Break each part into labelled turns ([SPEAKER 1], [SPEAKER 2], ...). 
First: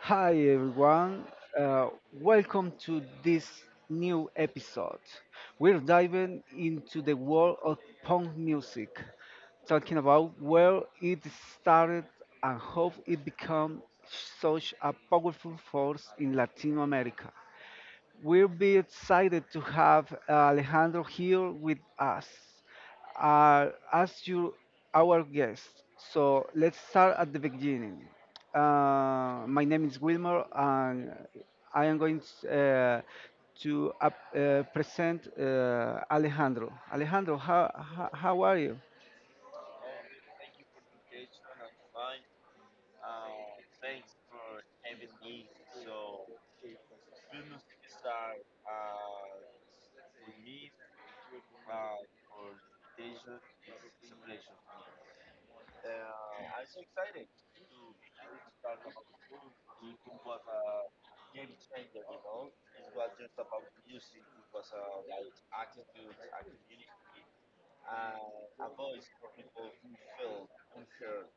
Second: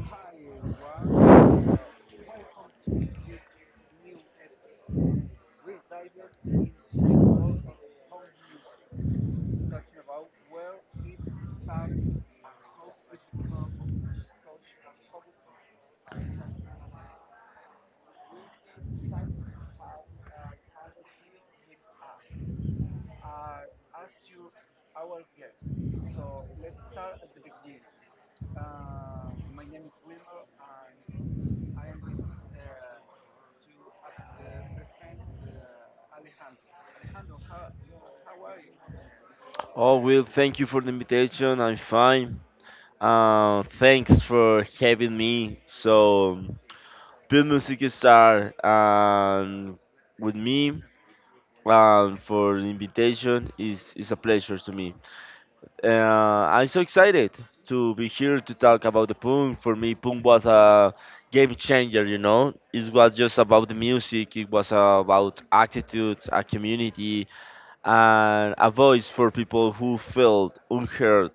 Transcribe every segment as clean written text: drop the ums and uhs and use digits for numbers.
[SPEAKER 1] Hi everyone, welcome to this new episode. We're diving into the world of punk music, talking about where it started and how it became such a powerful force in Latin America. We'll be excited to have Alejandro here with us uh, as our guest. So let's start at the beginning. My name is Wilmer, and I am going uh, to present Alejandro. Alejandro, how are you?
[SPEAKER 2] Oh, Will, thank you for the invitation. I'm fine. Thanks for having me. So, Bill Music Star with me for the invitation is a pleasure to me. I'm so excited to be here to talk about the punk. For me, punk was a game changer. You know, it was just about the music. It was about attitude, a community, and a voice for people who felt unheard.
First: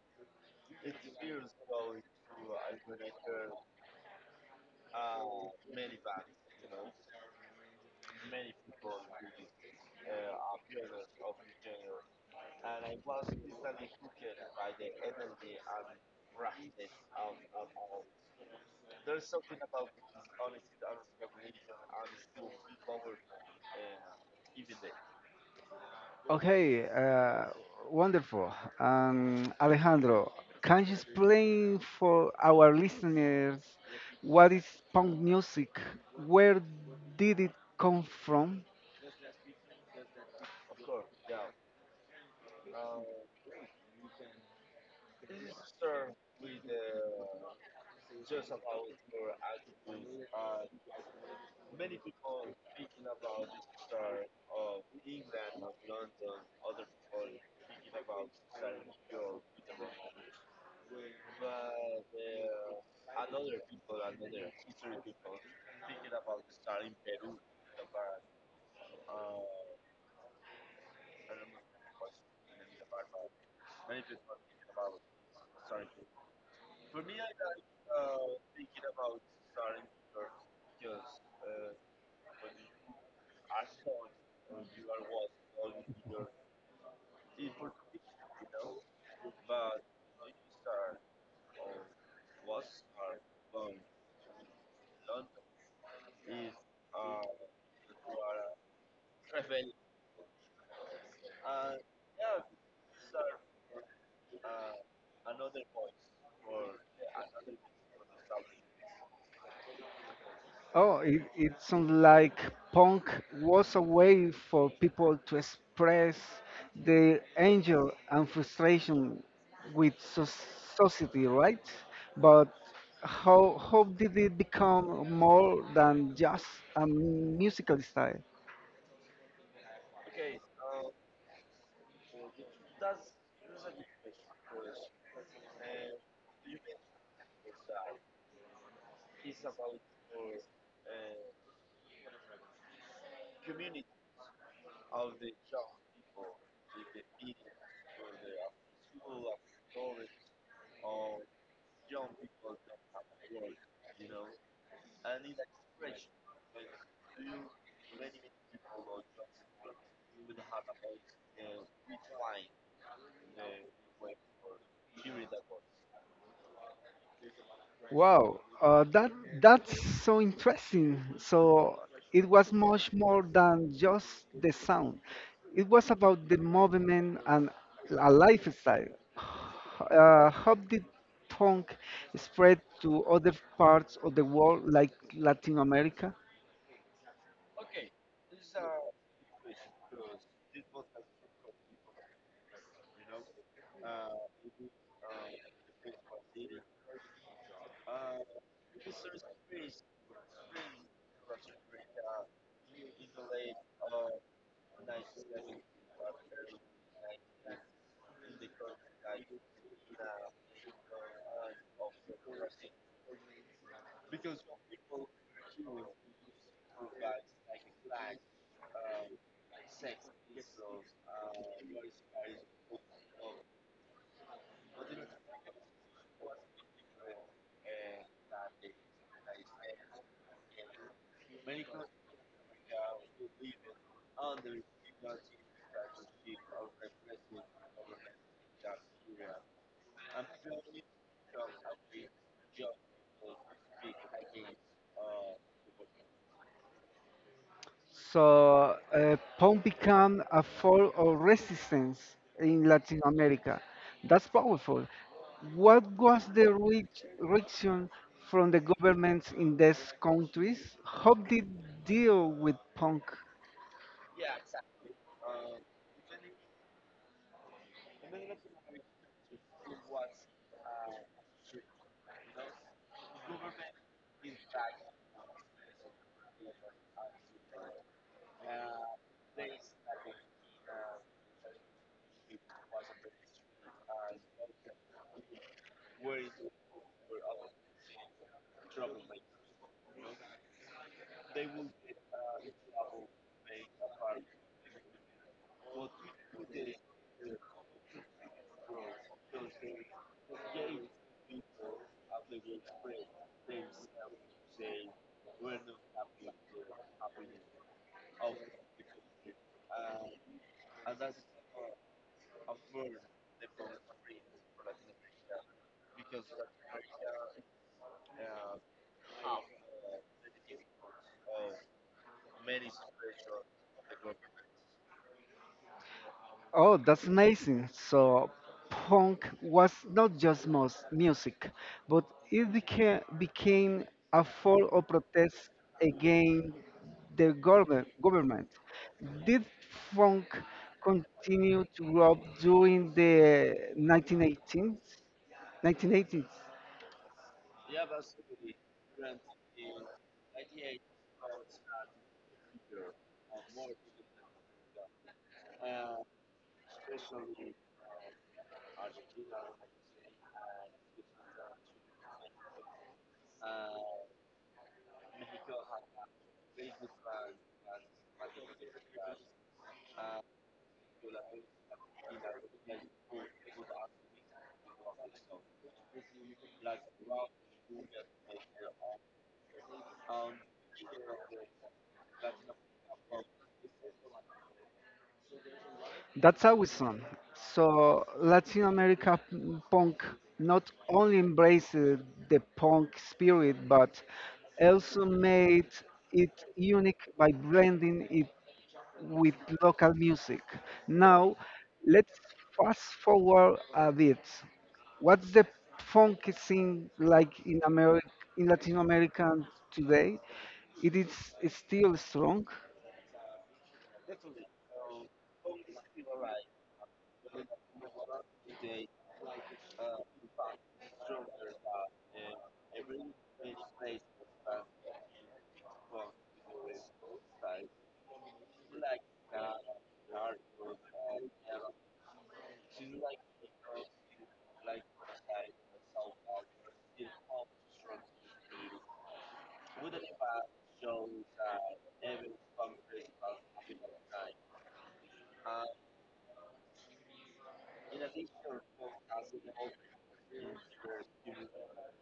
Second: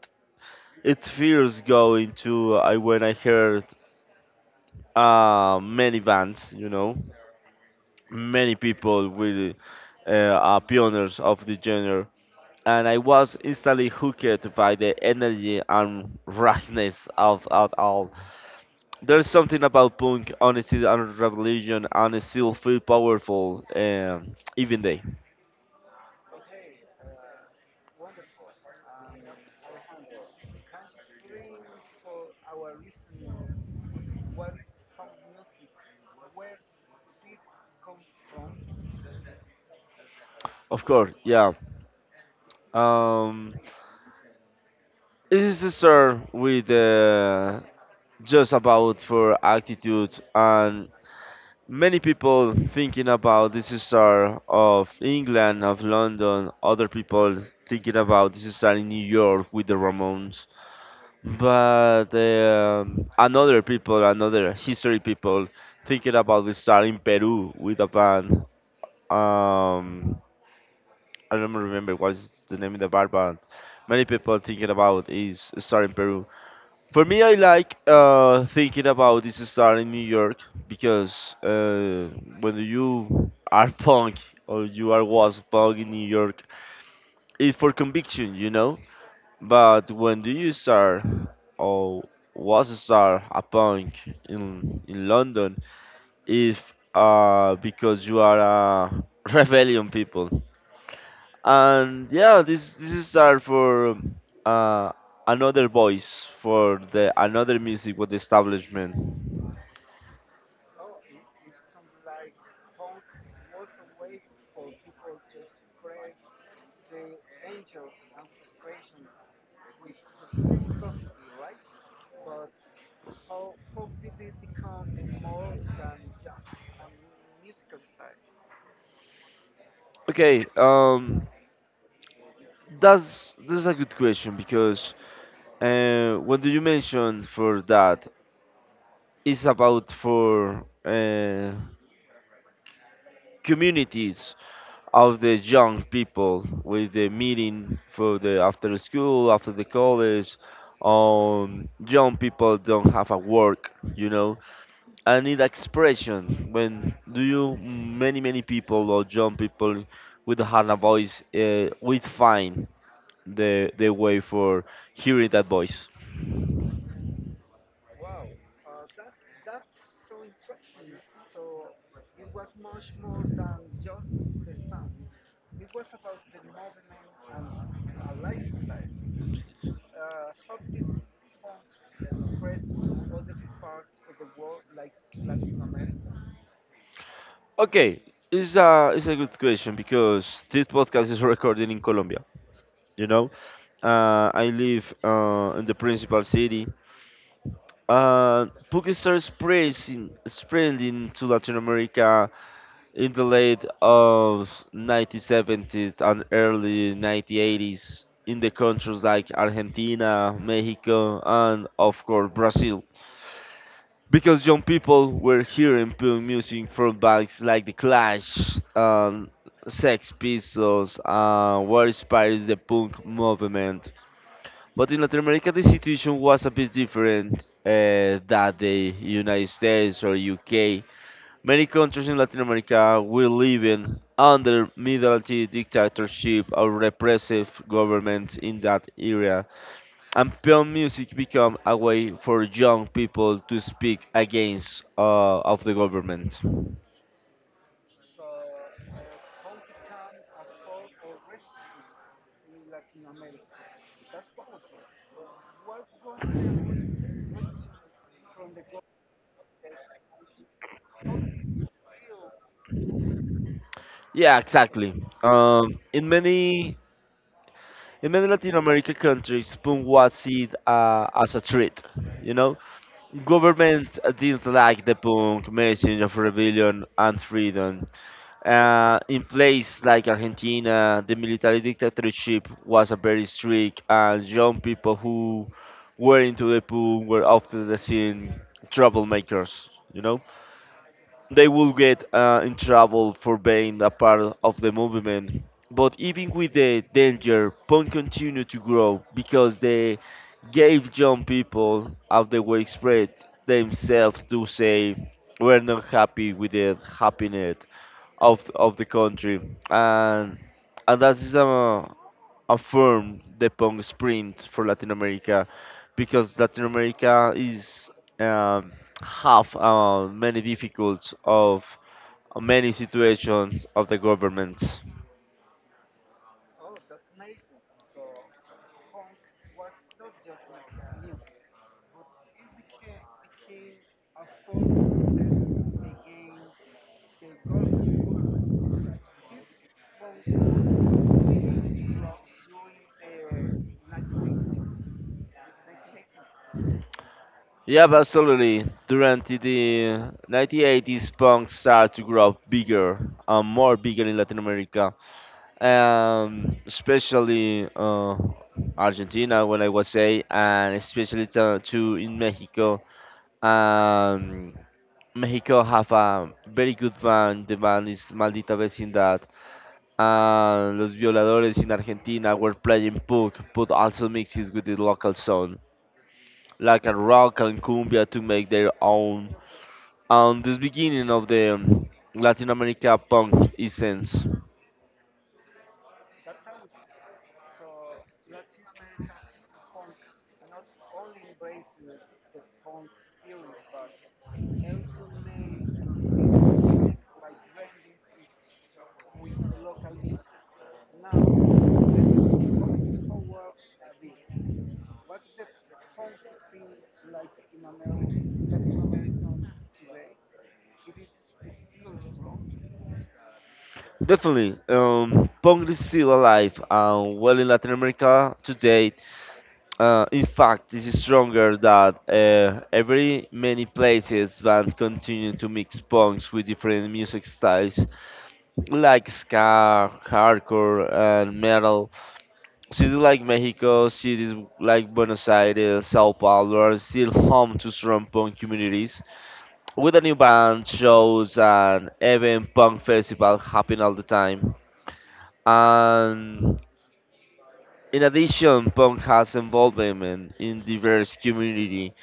[SPEAKER 2] It feels going to I when I heard many bands, you know, many people with are pioneers of the genre, and I was instantly hooked by the energy and roughness of all. There's something about punk, honesty, and revolution, and it still feel powerful even they.
[SPEAKER 1] Okay, wonderful. Alejandro, can you explain for our listeners what is punk music? Where did it come from?
[SPEAKER 2] Of course, yeah. Um, it is a start with just about for attitude and many people thinking about this is star of England, of London. Other people thinking about this is star in New York with the Ramones. But another people, another history people thinking about this star in Peru with a band. Um, I don't remember what's the name of the band, but many people thinking about is star in Peru. For me, I like thinking about this star in New York because when you are punk or you are was punk in New York, it's for conviction, you know. But when do you start or was a star a punk in London? If because you are a rebellion people, and yeah, this is star for uh, another voice for the another music with the establishment.
[SPEAKER 1] Oh, it sounds like punk was a way for people to express their anger and frustration with society, right? But how did it become more than just a musical style?
[SPEAKER 2] Okay, that's a good question because what do you mention for that is about for communities of the young people with the meeting for the after school, after the college. Young people don't have a work, you know, and need expression when do you many people or young people with a hard voice we find the way for hearing that voice?
[SPEAKER 1] Wow, that's so interesting. So it was much more than just the sound. It was about the movement and a lifestyle. How did punk spread to other parts of the world like Latin America?
[SPEAKER 2] Okay, it's a good question because this podcast is recorded in Colombia. You know, I live in the principal city. Puki started spreading to Latin America in the late of 1970s and early 1980s in the countries like Argentina, Mexico, and of course Brazil, because young people were hearing punk music from bands like The Clash and Sex Pistols and what inspires the punk movement. But in Latin America, the situation was a bit different than the United States or UK. Many countries in Latin America were living under military dictatorship or repressive government in that era, and film music become a way for young people to speak against of the government.
[SPEAKER 1] So punk became a form of resistance in Latin America. That's powerful. What was the reaction from the governments in these countries? How did deal with punk?
[SPEAKER 2] Yeah, exactly. Um, in many in many Latin American countries, punk was seen as a threat. You know, government didn't like the punk message of rebellion and freedom, in place like Argentina, the military dictatorship was a very strict, and young people who were into the pool were often the seen troublemakers, you know? They will get in trouble for being a part of the movement. But even with the danger, Punk continued to grow because they gave young people out the way spread themselves to say we're not happy with the happiness of the country, and and that is a firm the punk sprint for Latin America because Latin America is um, have many difficulties of many situations of the government.
[SPEAKER 1] Oh, that's amazing. So, punk was not just most music, but it became a form of protest against the government. Did funk continue to grow up during the 1918s? 1980s?
[SPEAKER 2] Yeah, but absolutely. During the 1980s, punk started to grow bigger and more bigger in Latin America, especially Argentina, when I was say, and especially to in Mexico. Um, Mexico have a very good band. The band is Maldita Vecindad. Los Violadores in Argentina were playing punk, but also mixes with the local sound, like a rock and cumbia to make their own. And this beginning of the Latin America punk essence.
[SPEAKER 1] That's awesome. So Latin America punk not only embraced the punk spirit, but also made it unique by blending it with local music. Now, let's fast forward a bit. What's the funk scene like in Latin America today? It is still strong.
[SPEAKER 2] Definitely, punk is still alive and well in Latin America today. In fact, this is stronger that every many places bands continue to mix punks with different music styles like ska, hardcore, and metal. Cities like Mexico, cities like Buenos Aires, Sao Paulo are still home to strong punk communities, with a new band, shows, and even punk festivals happening all the time. And in addition, punk has involvement in diverse community.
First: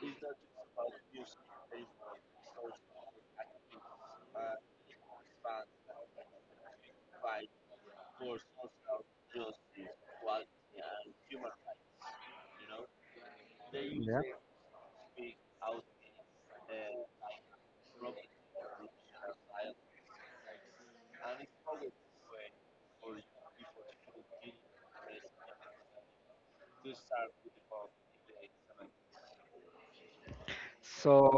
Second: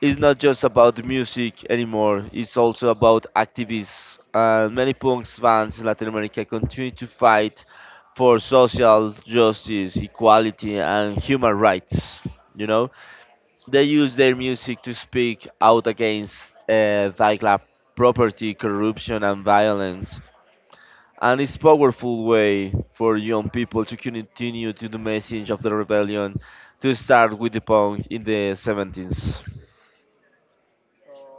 [SPEAKER 2] It's not just about music anymore. It's also about activists. And many punks fans in Latin America continue to fight for social justice, equality, and human rights. You know, they use their music to speak out against like property, corruption, and violence. And it's powerful way for young people to continue to the message of the rebellion to start with the punk in the 70s.
[SPEAKER 1] So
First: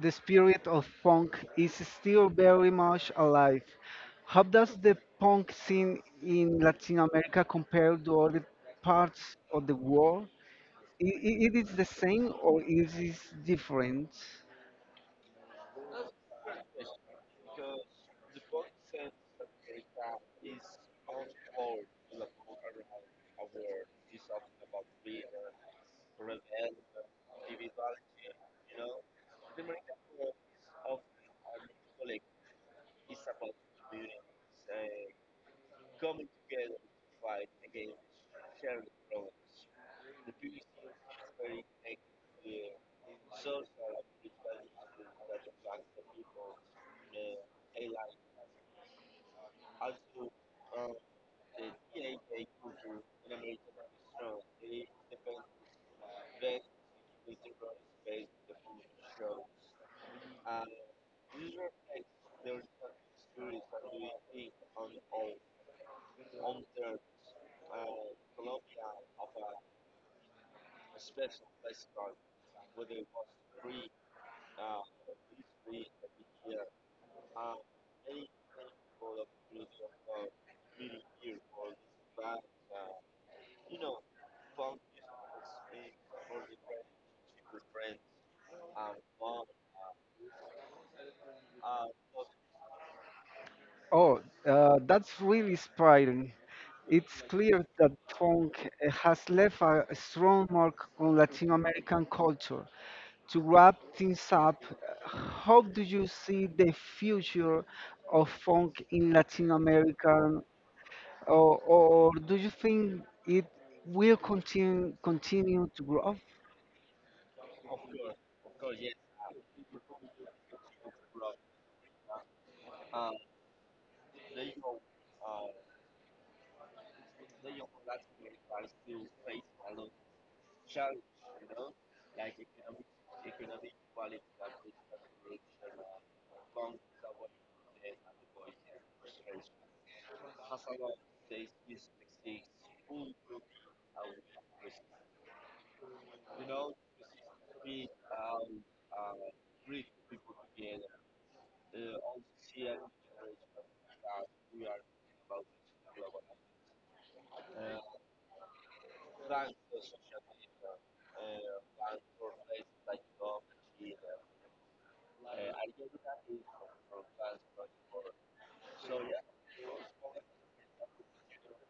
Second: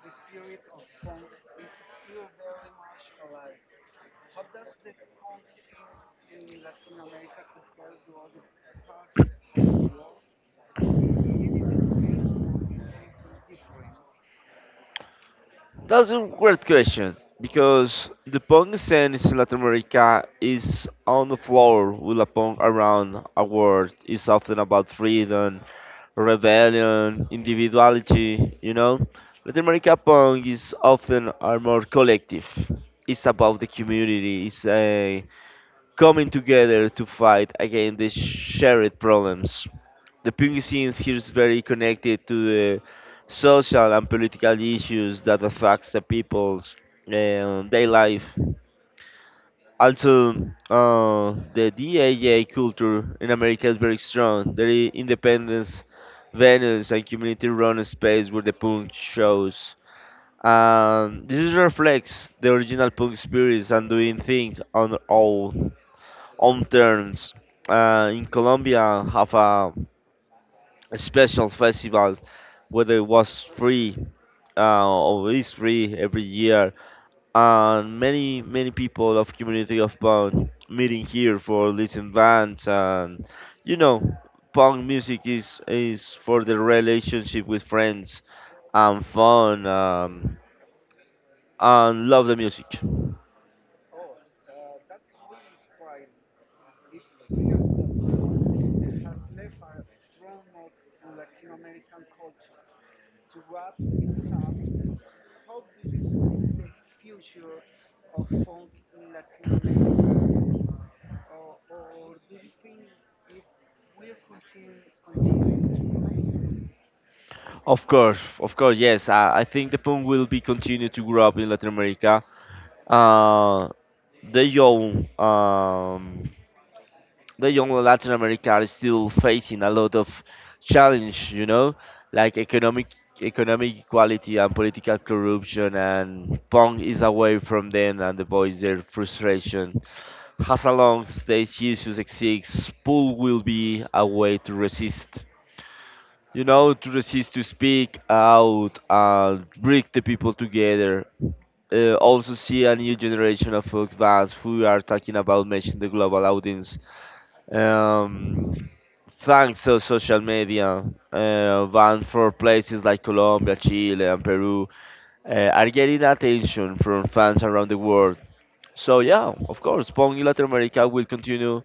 [SPEAKER 1] the spirit of punk is still very much alive. How does the punk scene in Latin America compare to other parts of the world? It is the same or is it different?
[SPEAKER 2] That's a great question because the punk scene in Latin America is on the floor with a punk around a world. It's often about freedom, rebellion, individuality, you know. Latin America punk is often are more collective. It's about the community. It's a coming together to fight against the shared problems. The punk scene here is very connected to the social and political issues that affects the people's day life. Also, the DAA culture in America is very strong. There is independence venues and community-run space where the punk shows. This is reflects the original punk spirits and doing things on our own terms. In Colombia, have a special festival, whether it was free or is free every year, and many people of community of punk meeting here for listen bands and you know punk music is for the relationship with friends and fun and love the music.
[SPEAKER 1] Oh, that's really inspiring. It's clear that punk has left a strong mark on Latin American culture. To wrap things up, how do you see the future of funk in Latin America, or do you think it will continue to grow?
[SPEAKER 2] Of course, yes. I think the punk will be continue to grow up in Latin America. Uh, they own the young Latin America are still facing a lot of challenge, you know, like economic equality and political corruption and Pong is away from them and the voice their frustration. As a long stage issues exists, pool will be a way to resist. You know, to resist to speak out and bring the people together. Also see a new generation of adults who are talking about matching the global audience um, thanks to social media, van for places like Colombia, Chile, and Peru are getting attention from fans around the world. So yeah, of course, punk in Latin America will continue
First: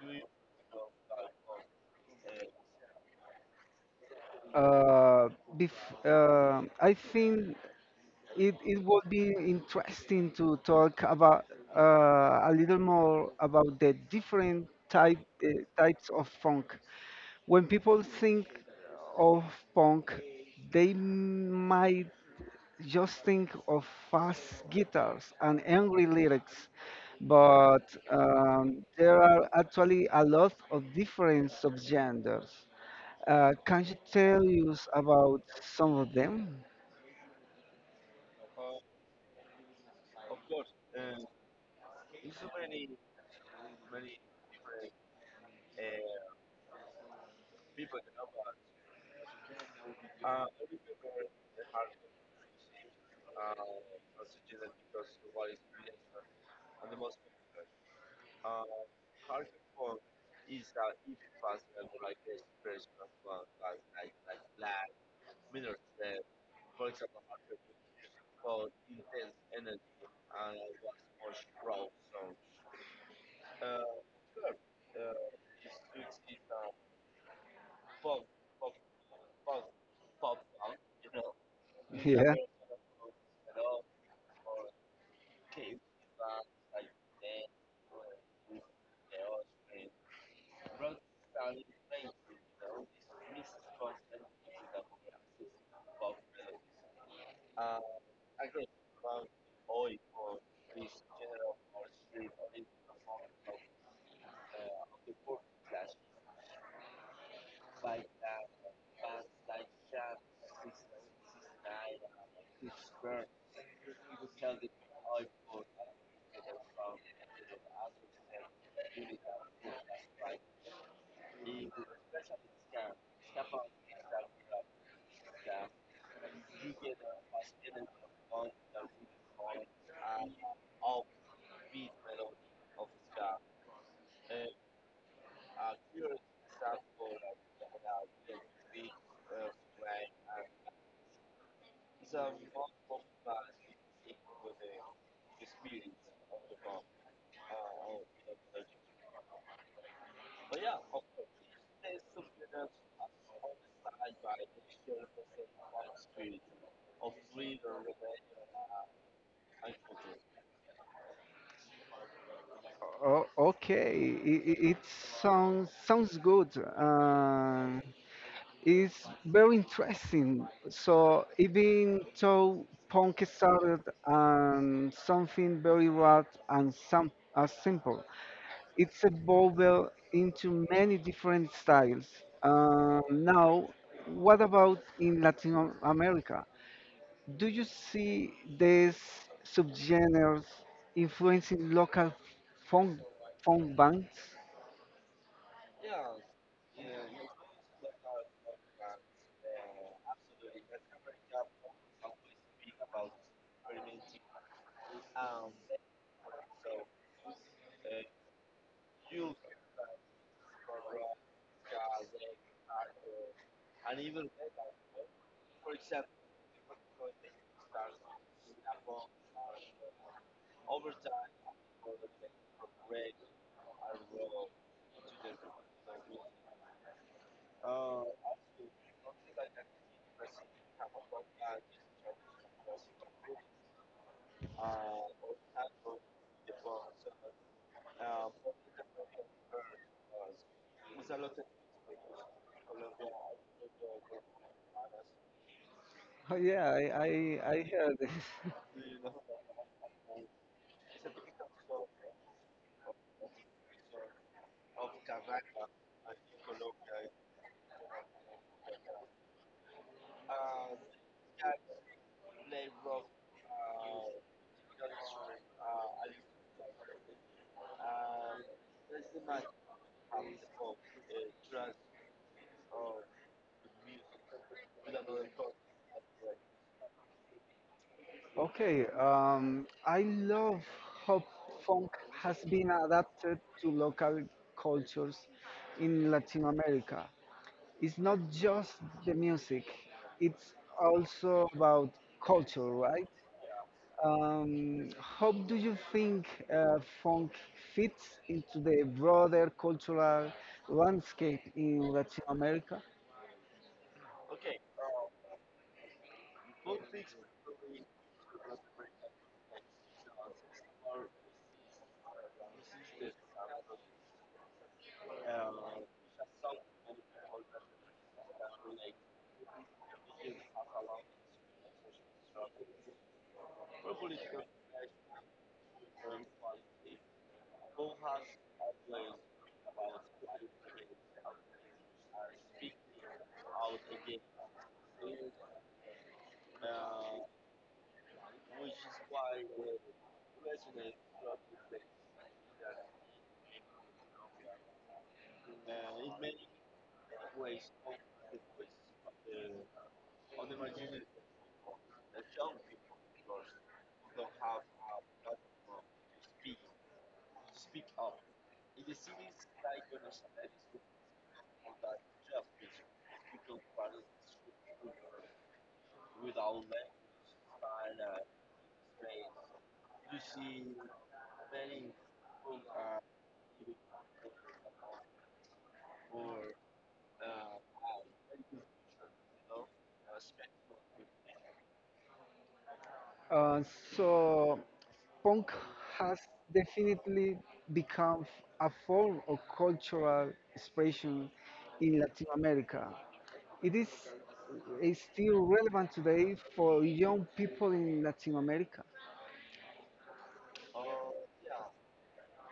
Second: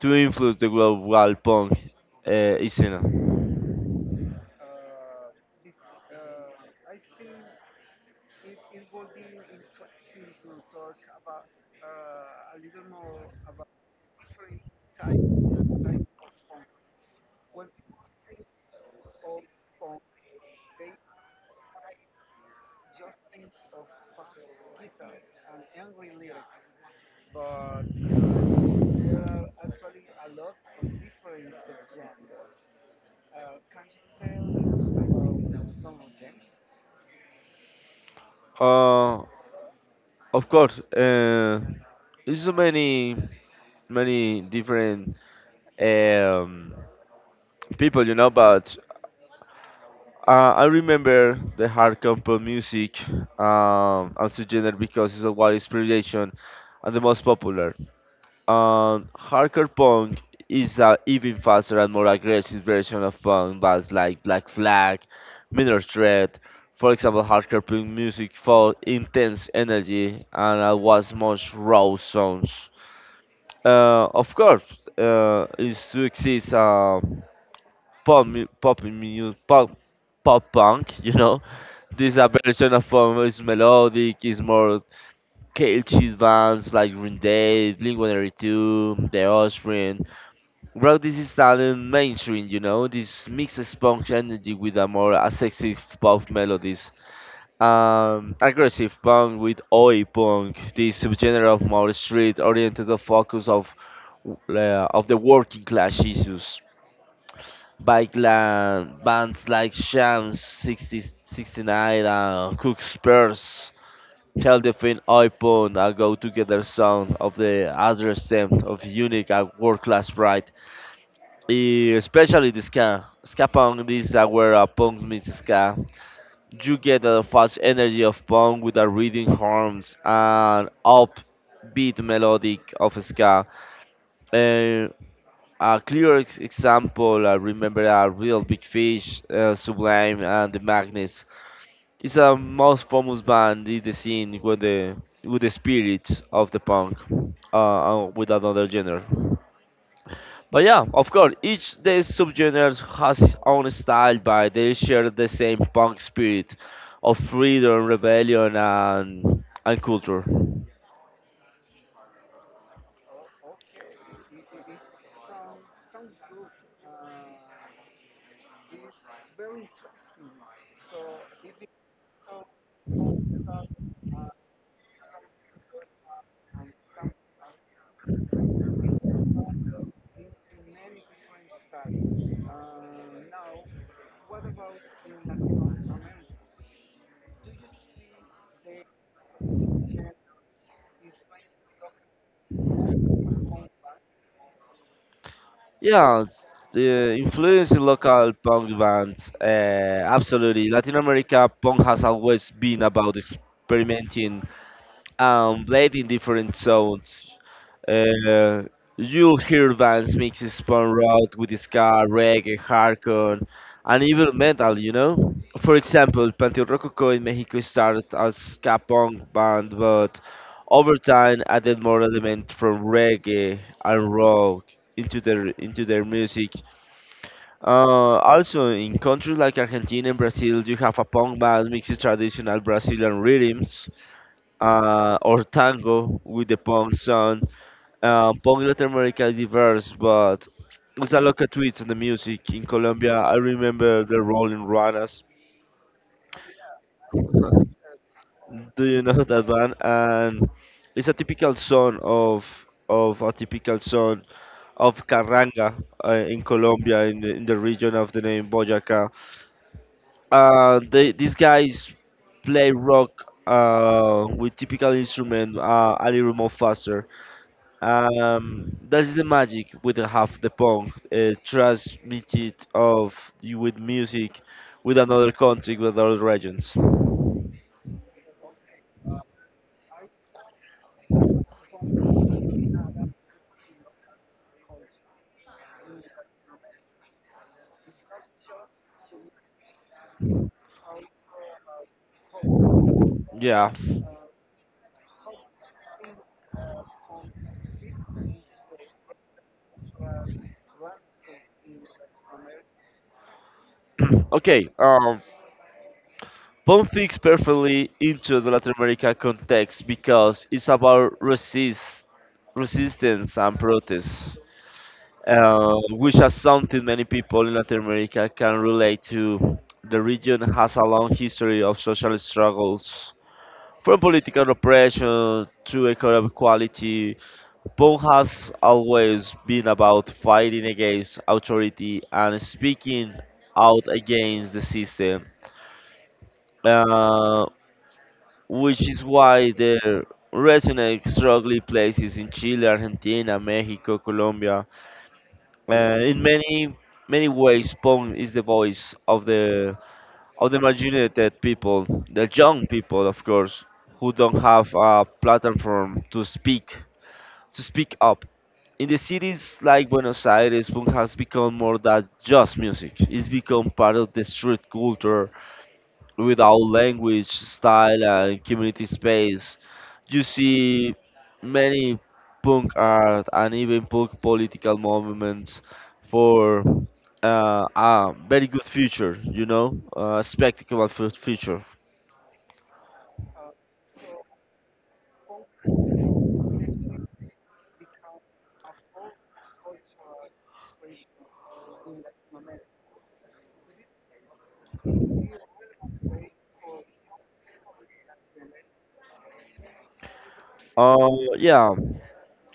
[SPEAKER 2] to influence the global punk scene.
[SPEAKER 1] Uh, I think it would be interesting to talk about a little more about the different uh, types of funk. When people think of punk, they might just think of fast guitars and angry lyrics, but there are actually a lot of different subgenres. Can you tell us about some of them?
[SPEAKER 2] Uh, of course, there's so many different um, people, you know, but I remember the hardcore pop music as a genre because it's a wide inspiration and the most popular. Hardcore punk is a even faster and more aggressive version of punk bands like Black Flag, Minor Threat. For example, hardcore punk music for intense energy and was much raw sounds. Of course, is to exist pop, mu- pop, mu- pop, pop punk, you know, this a
[SPEAKER 1] Yeah.
[SPEAKER 2] version of is melodic, is more catchy bands like Green Day, Blink-182, The Offspring. Bro, this is talent mainstream, you know? This mixes punk energy with a more aggressive pop melodies. Aggressive punk with oi punk, this subgenre of more street-oriented the focus of the working class issues. Bike Bands like Shams 60, 69 and Cook Spurs Heldefin iPhone and go together sound of the other stem of unique and world class pride. Eh, especially the ska. Ska punk this is where a punk meets ska. You get the fast energy of punk with the reading horns and upbeat melodic of ska. Eh, a clear example, I remember a real big fish, Sublime and the Magnets. It's a most famous band in the scene with the spirit of the punk, with another genre. But yeah, of course, each the subgenres has its own style, but they share the same punk spirit of freedom, rebellion, and culture.
[SPEAKER 1] Oh, okay. It sounds good. It's very interesting. So even though punk started something very broad and some as simple, it's evolved into many different styles. Now, what about in Latin America? Do you see these subgenres influencing local phone phone bands?
[SPEAKER 2] Yeah, the influence in local punk bands, absolutely. Latin America punk has always been about experimenting and played in different sounds. Uh, you'll hear bands mix spawn rock with ska, reggae, hardcore, and even metal, you know? For example, Panteon Rococo in Mexico started as ska punk band, but over time added more elements from reggae and rock into their into their music. Also, in countries like Argentina and Brazil, you have a punk band mixes traditional Brazilian rhythms or tango with the punk sound. Punk Latin America is diverse, but it's a local twist on the music. In Colombia, I remember the Rolling Runners.
[SPEAKER 1] Oh, yeah, I, I, I heard this.
[SPEAKER 2] Do you know that band? And it's a typical song of a typical song of carranga in Colombia, in the region of the name Boyacá. These guys play rock with typical instrument a little more faster. That is the magic with the half the punk transmitted of with music with another country with other regions.
[SPEAKER 1] Okay, I love how funk has been adapted to local cultures in Latin America. It's not just the music, it's also about culture, right?
[SPEAKER 2] Yeah.
[SPEAKER 1] How do you think funk fits into the broader cultural landscape in Latin America?
[SPEAKER 2] Okay. Punk fits perfectly into the Latin America context because it's about resistance and protest, which is something many people in Latin America can relate to. The region has a long history of social struggles, from political oppression to economic equality. Punk has always been about fighting against authority and speaking out against the system. Uh, which is why the resonate strongly places in Chile, Argentina, Mexico, Colombia. In many ways, Pong is the voice of the marginalized people, the young people, of course, who don't have a platform to speak up. In the cities like Buenos Aires, punk has become more than just music. It's become part of the street culture, with our language, style, and community space. You see many punk art and even punk political movements for a very good future, you know, a spectacular future.
[SPEAKER 1] Uh, so, punk has definitely become a form of cultural expression in Latin America. It is, is still relevant today for young people in Latin America.
[SPEAKER 2] Uh, yeah,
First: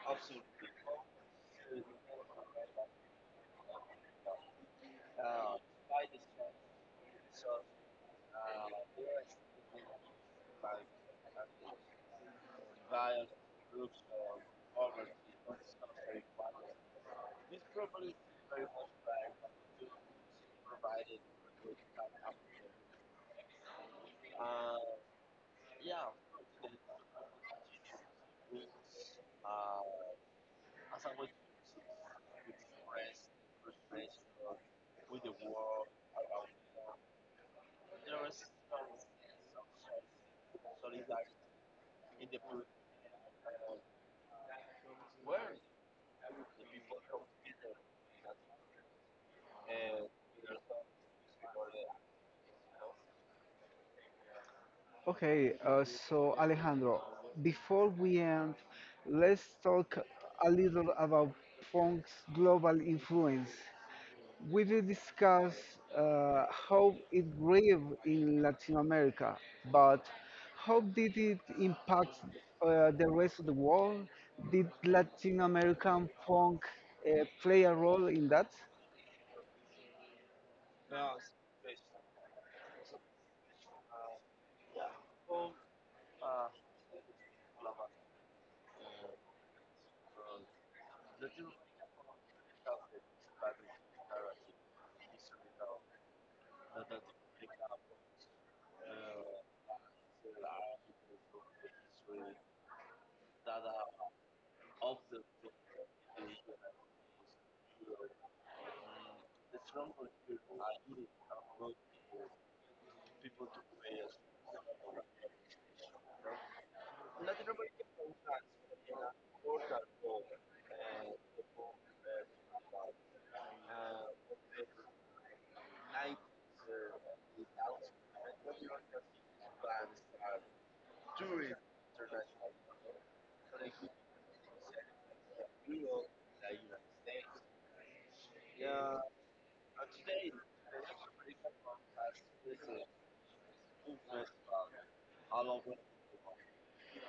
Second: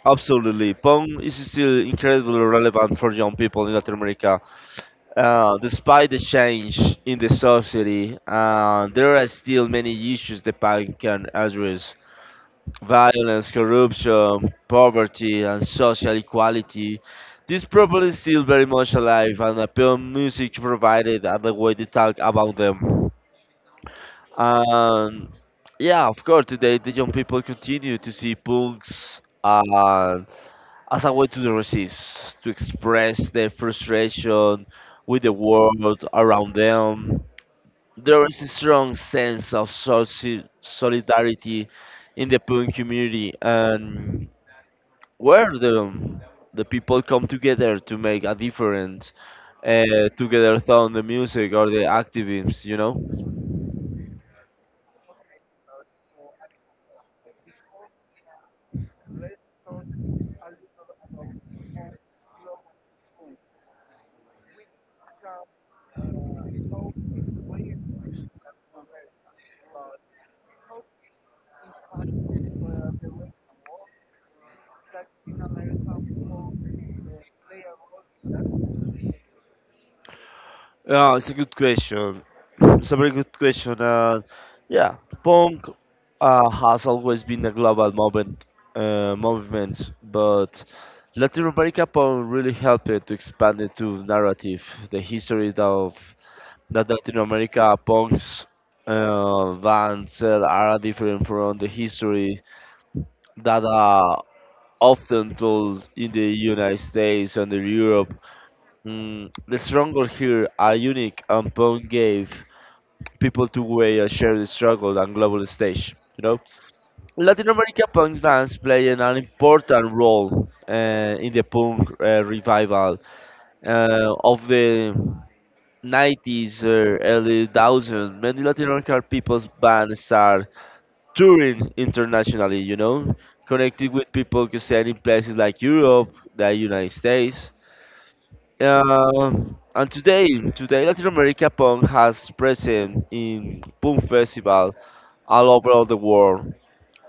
[SPEAKER 2] absolutely. Punk is still incredibly relevant for young people in Latin America. Despite the change in the society, there are still many issues the punk can address: violence, corruption, poverty, and social equality. This problem is still very much alive, and appeal music provided another way to talk about them. And yeah, of course, today the young people continue to see punks as a way to resist, to express their frustration with the world around them. There is a strong sense of solidarity in the punk community, and where the people come together to make a difference together through the music or the activism, you know?
[SPEAKER 1] Okay, so Alejandro, before we end, let's talk a little about punk's global influence. We will discuss how it grew in Latin America, but how did it impact the rest of the world? Did Latin American punk play a role in that?
[SPEAKER 2] Yeah, it's a good question. It's a very good question. Yeah, punk has always been a global movement, movement, but Latin America punk really helped it to expand it to narrative, the history of that Latin America punks bands are different from the history that are often told in the United States and in Europe. The struggle here are unique and Pong gave people to weigh and share the struggle on global stage. You know, Latin America punk bands play an important role in the punk revival of the 90s or early 2000s. Many Latin American people's bands are touring internationally, you know, connecting with people concerned in places like Europe, the United States. Uh, and today Latin America Punk has present in punk festival all over the world.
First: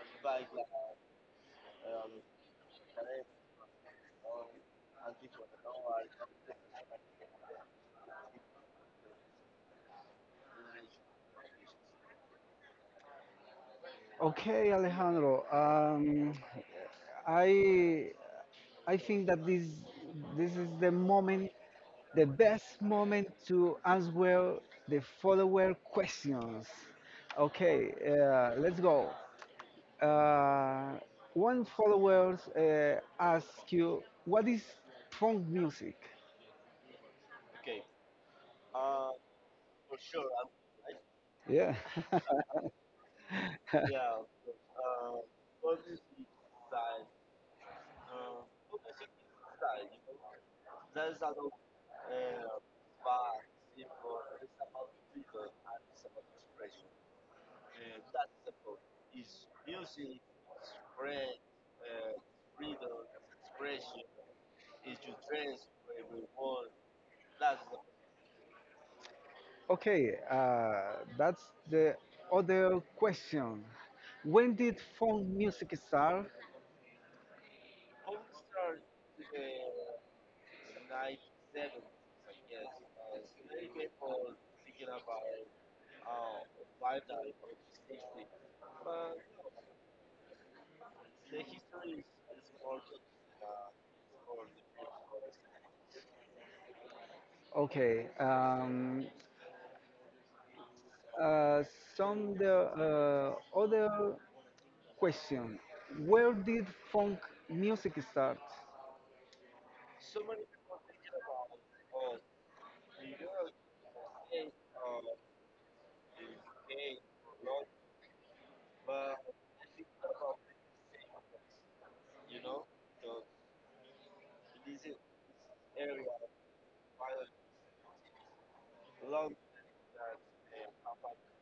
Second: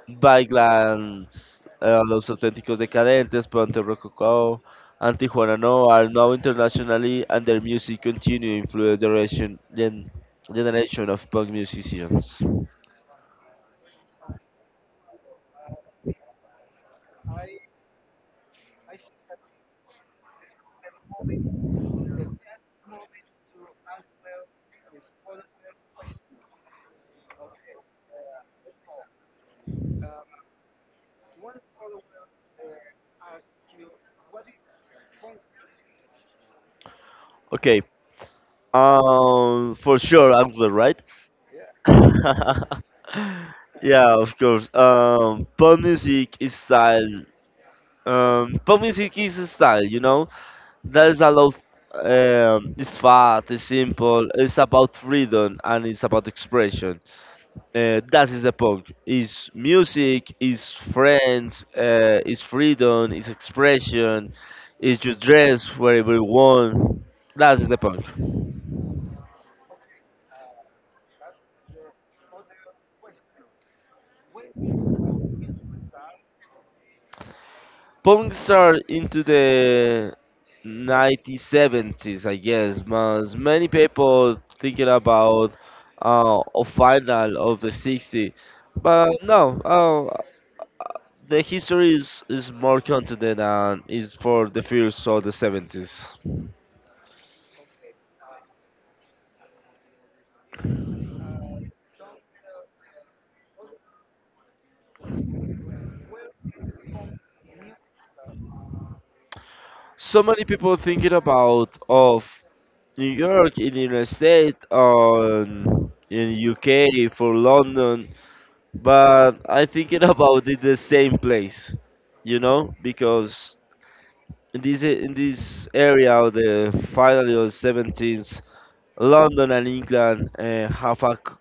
[SPEAKER 2] Bikelands, Los Auténticos Decadentes, Ponte Rococó, and Tijuana No are now internationally and their music continue to influence the generation of punk musicians.
[SPEAKER 1] Okay, Alejandro. I I think that this is the moment, the best moment to answer the follower questions. Okay, let's go. Uh, One follower asks you, "What is funk music?"
[SPEAKER 2] Okay. For sure, Angler, right?
[SPEAKER 1] Yeah.
[SPEAKER 2] Yeah, of course. Pop music is a style, you know. There's a lot. It's fast, it's simple. It's about freedom and it's about expression. That is the punk. It's music, it's friends, it's freedom, it's expression. It's your dress wherever you want. That is the punk.
[SPEAKER 1] Okay, that's the other question. When did funk music start?
[SPEAKER 2] Punks are into the 1970s, I guess, but many people thinking about a final of the 60s, but no, the history is more content and is for the first of the 70s.
[SPEAKER 1] Okay. Uh, some the other question: where did funk music start?
[SPEAKER 2] So many people thinking about of New York in the United States, on in UK for London, but I thinking about it the same place, you know, because in this area of the final or seventeenth, London and England have a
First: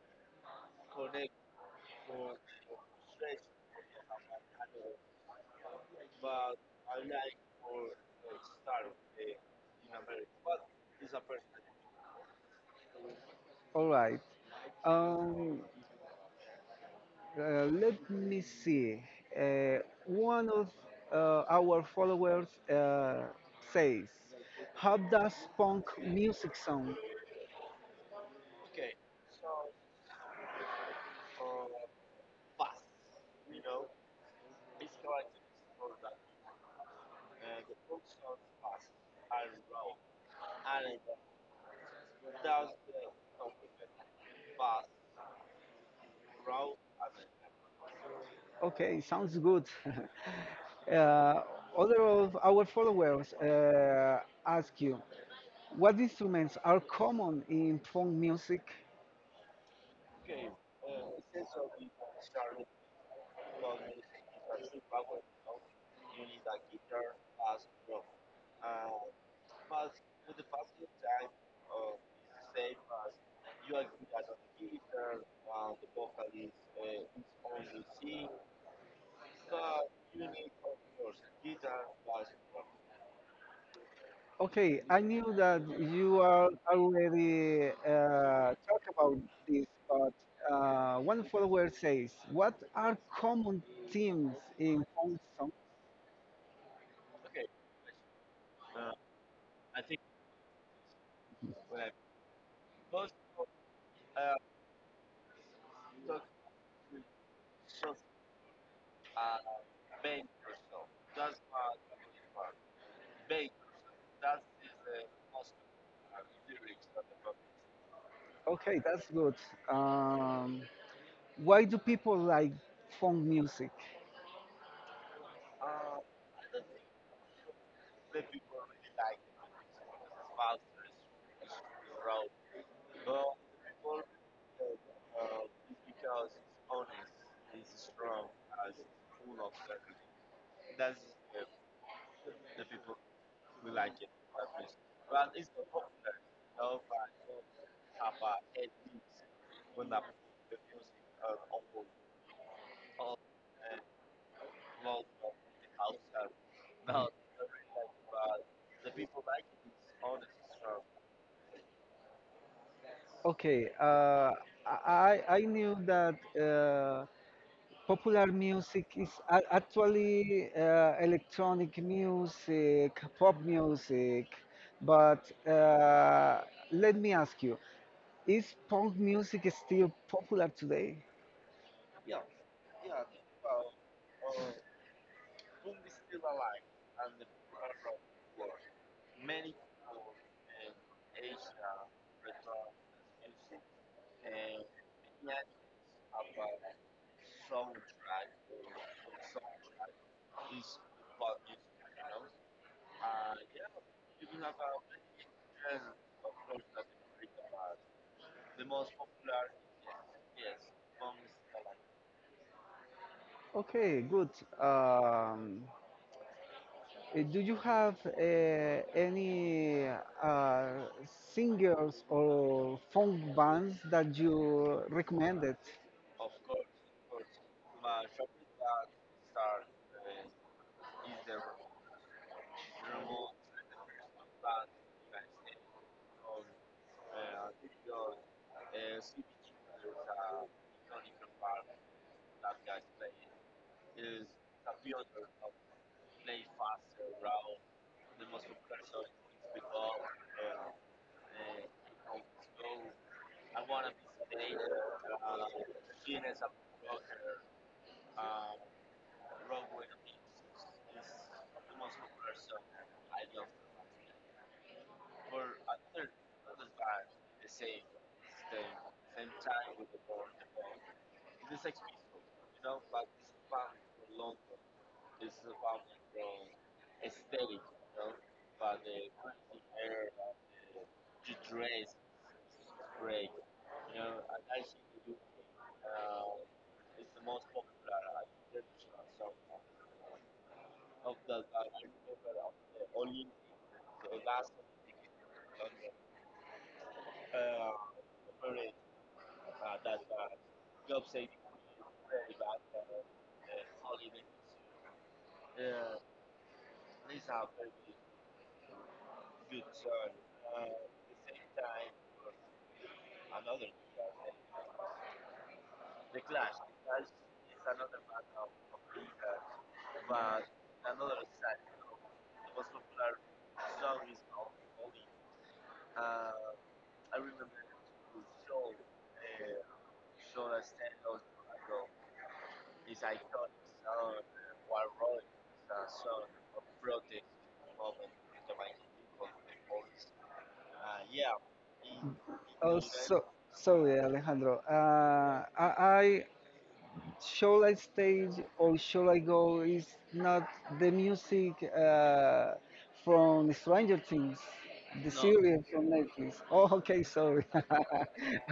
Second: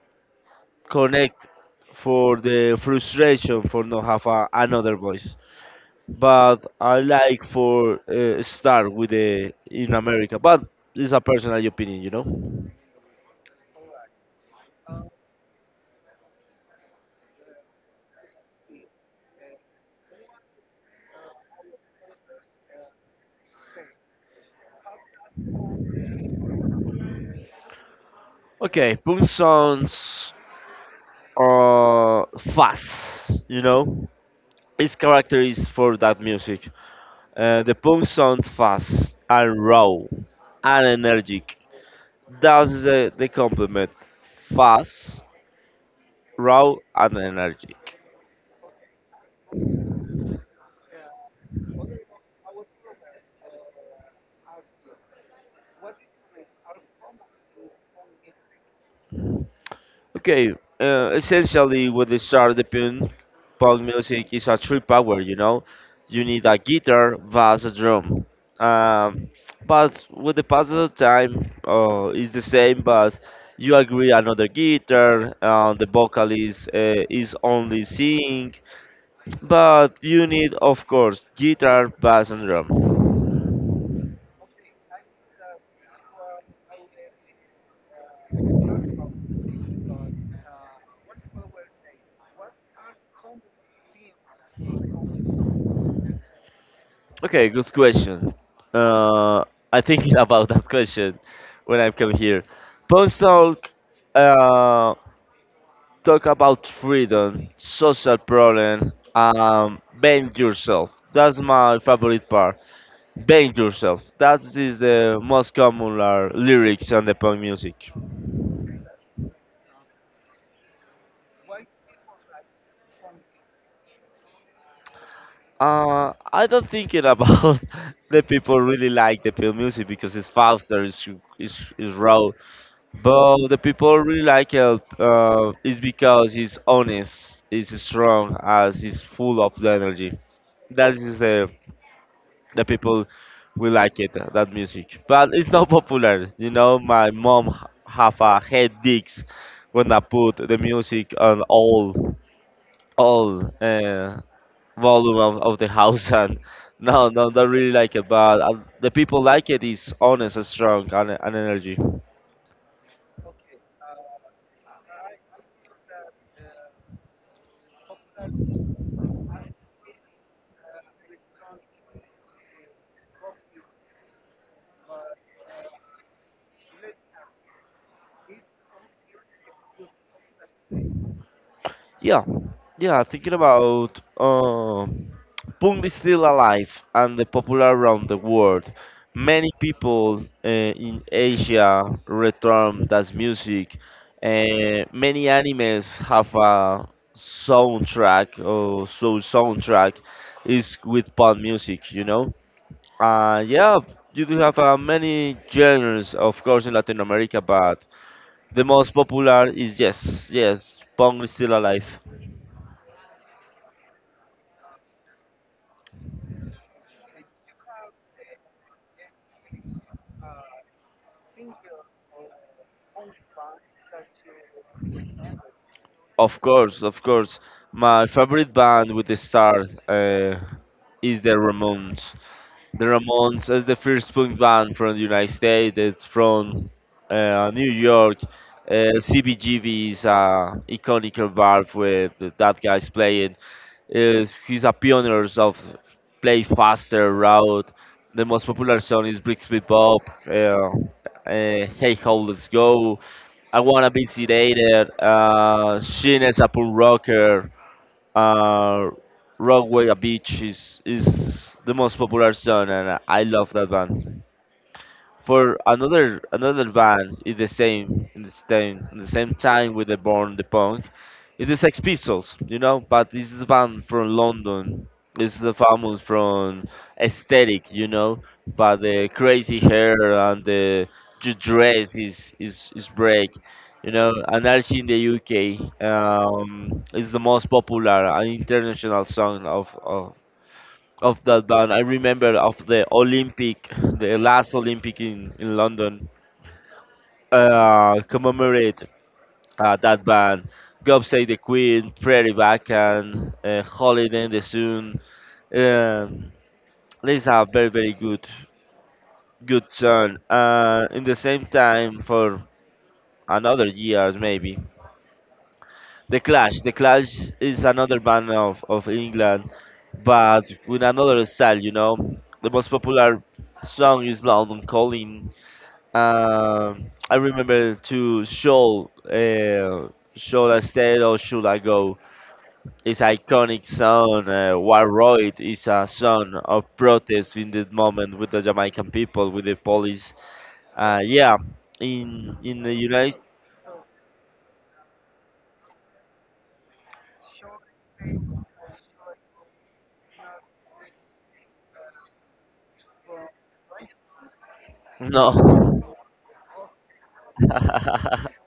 [SPEAKER 2] connect for the frustration for not have a, another voice. But I like for start with the in America, but it's a personal opinion, you know.
[SPEAKER 1] All right. Um, Let me see. Uh, One of our followers says, "How does punk music sound?"
[SPEAKER 2] Okay, punk sounds fast, you know. Its character is for that music. The punk sounds fast and raw and energetic. That's the compliment. Fast, raw, and energy?
[SPEAKER 1] Okay, sounds good. uh, Other of our followers ask you, what instruments are common in funk music?
[SPEAKER 2] Okay, essentially, with the sardapion, pop music is a three power, you know? You need a guitar, bass, a drum. Um, but with the passage of time, it's the same, but you agree another guitar, the vocalist is only singing, but you need, of course, guitar, bass, and drum.
[SPEAKER 1] Okay, I knew that you are already talked about this, but one follower says, what are common themes in funk songs?
[SPEAKER 2] Okay, good question. Uh, I think about that question when I come here. Post talk uh, talk about freedom, social problem, being yourself. That's my favorite part. Being yourself. That is the most common lyrics on the punk music.
[SPEAKER 1] Okay, that's good. Um, why do people like funk music?
[SPEAKER 2] I don't think it about the people really like the punk music because it's faster, it's raw, but the people really like Help is because he's honest, he's strong, as he's full of the energy. That is the people will like it that music. But it's not popular. You know, my mom have a headaches when I put the music on all volume of the house and. No, no, they really like it, but the people like it is honest, strong, and energy.
[SPEAKER 1] Okay, I knew that uh, popular music is actually electronic music, pop music, but let me ask you, is punk music still popular today?
[SPEAKER 2] Yeah, yeah. Thinking about Punk is still alive and the popular around the world. Many people in Asia return that music. Many animes have a soundtrack or so soundtrack is with punk music. You know. Yeah, you do have many genres, of course, in Latin America, but the most popular is yes, yes, punk is still alive.
[SPEAKER 1] Okay, good. Um, do you have any uh, singers or funk bands that you recommended?
[SPEAKER 2] Of course, of course. My favorite band with the start is the Ramones. The Ramones is the first punk band from the United States. It's from New York. CBGB is a iconic bar where that guy's playing. Is He's a pioneer of play faster route. The most popular song is Brixby Bob. Uh, Hey, how let's go. I wanna be sedated. Shin is a pool rocker. Uh, Rockaway Beach is the most popular song, and I love that band. For another Another band is the same time with the Born the Punk. It's the Sex Pistols, you know, but this is a band from London. This is a famous from aesthetic, you know, but the crazy hair and the dress is break, you know. And actually in the UK, is the most popular and international song of that band. I remember of the Olympic, the last Olympic in London, commemorate that band. God Save the Queen, Prairie Vacan, Holiday in the Sun. Um, these are very good good song. In the same time, for another years maybe, The Clash. The Clash is another band of England, but with another style, you know. The most popular song is London Calling. I remember to Shoal, Shoal Estate or Should I Go? It's iconic song. Waroid is a song of protest in this moment with the Jamaican people, with the police. Yeah, in the
[SPEAKER 1] Oh,
[SPEAKER 2] United,
[SPEAKER 1] so sorry, Alejandro. I shall I stage or shall I go? Is not the music from Stranger Things, the No, series from
[SPEAKER 2] no.
[SPEAKER 1] Netflix. Oh, okay, sorry.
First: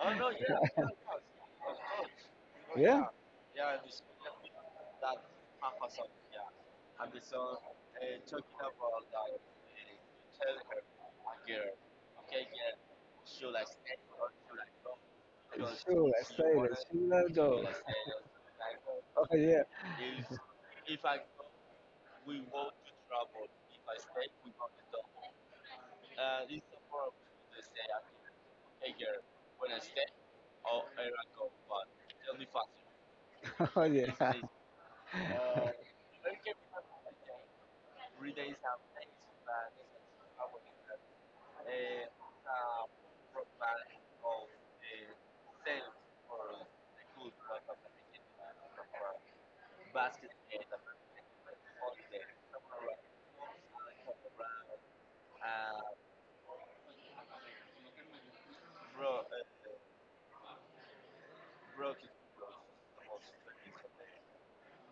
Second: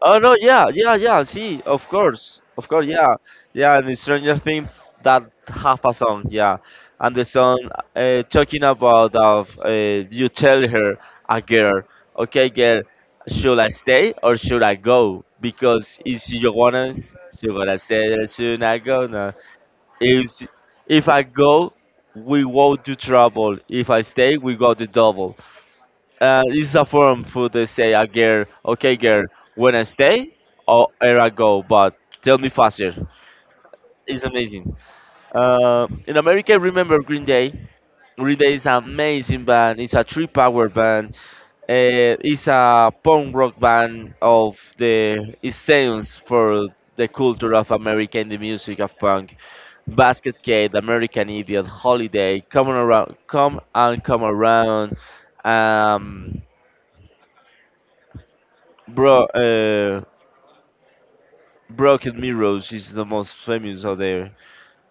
[SPEAKER 2] Oh no, yeah, yeah, yeah. See, of course,
[SPEAKER 1] Yeah,
[SPEAKER 2] yeah, yeah. And The Stranger Things that half a song, yeah, and the song talking about of you tell her a girl, okay, girl, should I stay or should I go? Because
[SPEAKER 1] sure,
[SPEAKER 2] if
[SPEAKER 1] I
[SPEAKER 2] she
[SPEAKER 1] stated.
[SPEAKER 2] wanna,
[SPEAKER 1] Should I
[SPEAKER 2] she
[SPEAKER 1] go?
[SPEAKER 2] gonna stay or should I go? No.
[SPEAKER 1] Oh yeah,
[SPEAKER 2] If if I go, we won't do trouble. If I stay, we got the double. It's a form for they say a girl. Okay, girl, when I stay or where I go, but tell me faster.
[SPEAKER 1] oh
[SPEAKER 2] It's
[SPEAKER 1] yeah.
[SPEAKER 2] amazing. In America, I remember Green Day. Green Day is an amazing band. It's a three power band. It's a punk rock band of the it stands for the culture of America and the music of punk. Basket Case, American Idiot, Holiday, Come on around, Come and Come Around. Um, Bro, uh, Broken Mirrors is the most famous out there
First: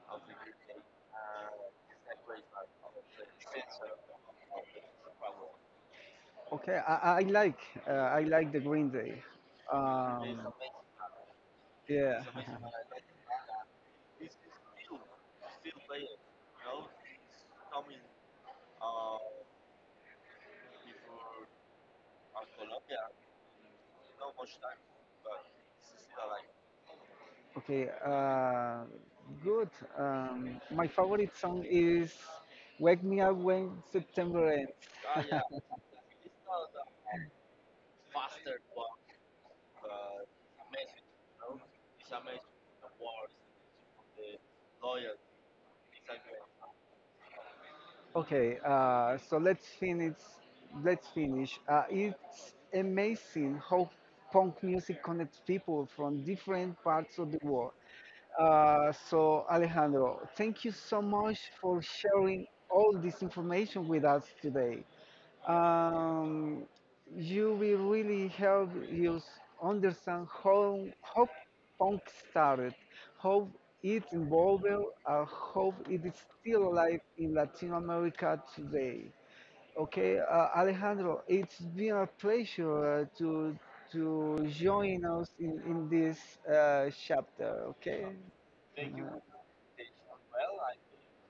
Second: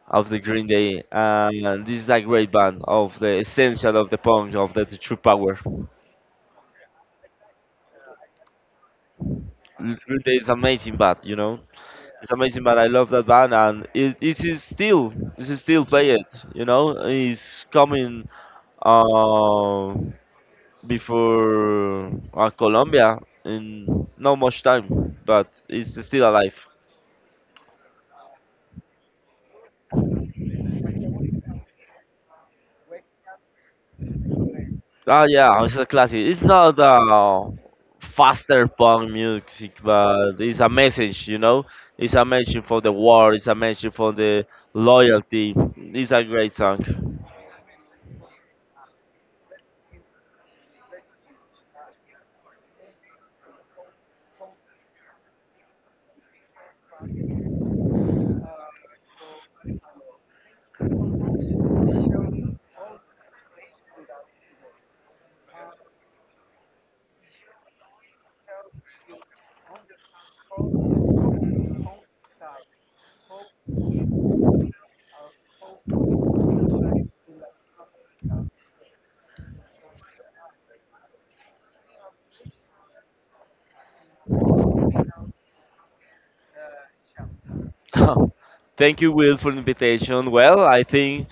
[SPEAKER 2] of the Green Day, and this is a great band of the essential of the punk of the true power.
[SPEAKER 1] Okay, I like I like the Green Day.
[SPEAKER 2] Green Day
[SPEAKER 1] Um,
[SPEAKER 2] is amazing band, you know.
[SPEAKER 1] yeah.
[SPEAKER 2] It's amazing band. I love that band, and it is still play it, you know. It's coming uh, before Colombia in not much time, but it's still alive.
[SPEAKER 1] Okay, good. My favorite song is "Wake Me Up When September Ends."
[SPEAKER 2] Oh yeah, it's a classic. It's not faster punk music, but it's a message, you know. It's a message for the war. It's a message for the loyalty. It's a great song.
[SPEAKER 1] Okay, so let's finish. Let's finish. It's amazing how punk music connects people from different parts of the world. So, Alejandro, thank you so much for sharing all this information with us today. um, you will really help you understand how punk started, how it evolved, and how it is still alive in Latin America today. Okay, Alejandro, it's been a pleasure to join us in this chapter. Okay.
[SPEAKER 2] Thank
[SPEAKER 1] Uh,
[SPEAKER 2] you, Will, for the invitation. Well, I think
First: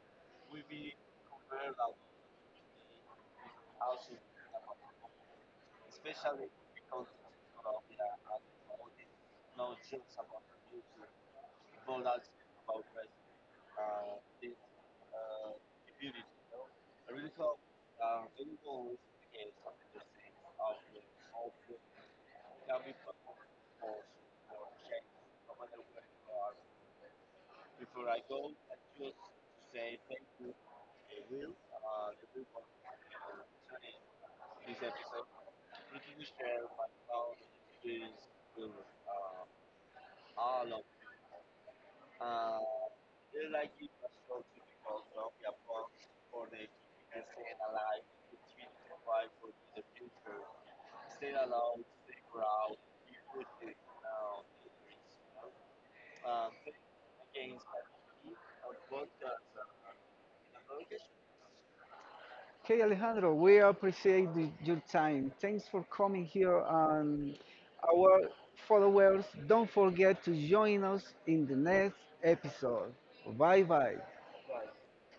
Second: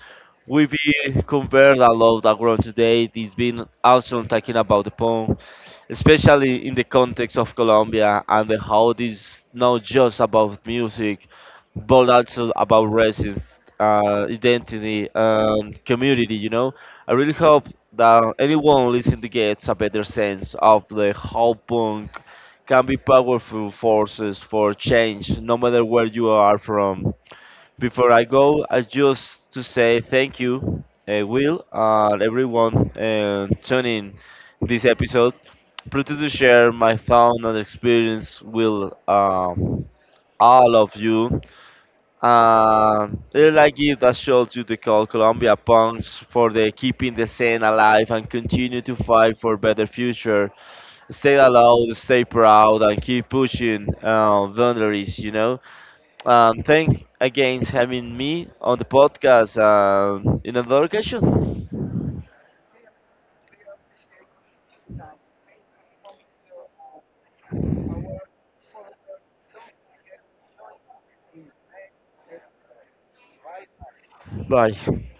[SPEAKER 2] we've been conversed a lot around today. It's been awesome talking about the punk, especially in the context of Colombia and the how it is not just about music, but also about racism, identity, and community. You know, I really hope that anyone listening to gets a better sense of the how punk can be powerful forces for change, no matter where you are from. Before I go, I just to say thank you, Will, and everyone tuning this episode. Pretty to share my found and experience with all of you. And really like it that shows you the call Colombia punks for the keeping the scene alive and continue to fight for better future. Stay allowed, stay proud, and keep pushing boundaries. You know. Thank again having me on the podcast. In another occasion.
[SPEAKER 1] Okay, Alejandro, we appreciate the, your time. Thanks for coming here and our followers, don't forget to join us in the next episode. Bye bye.
[SPEAKER 2] Bye.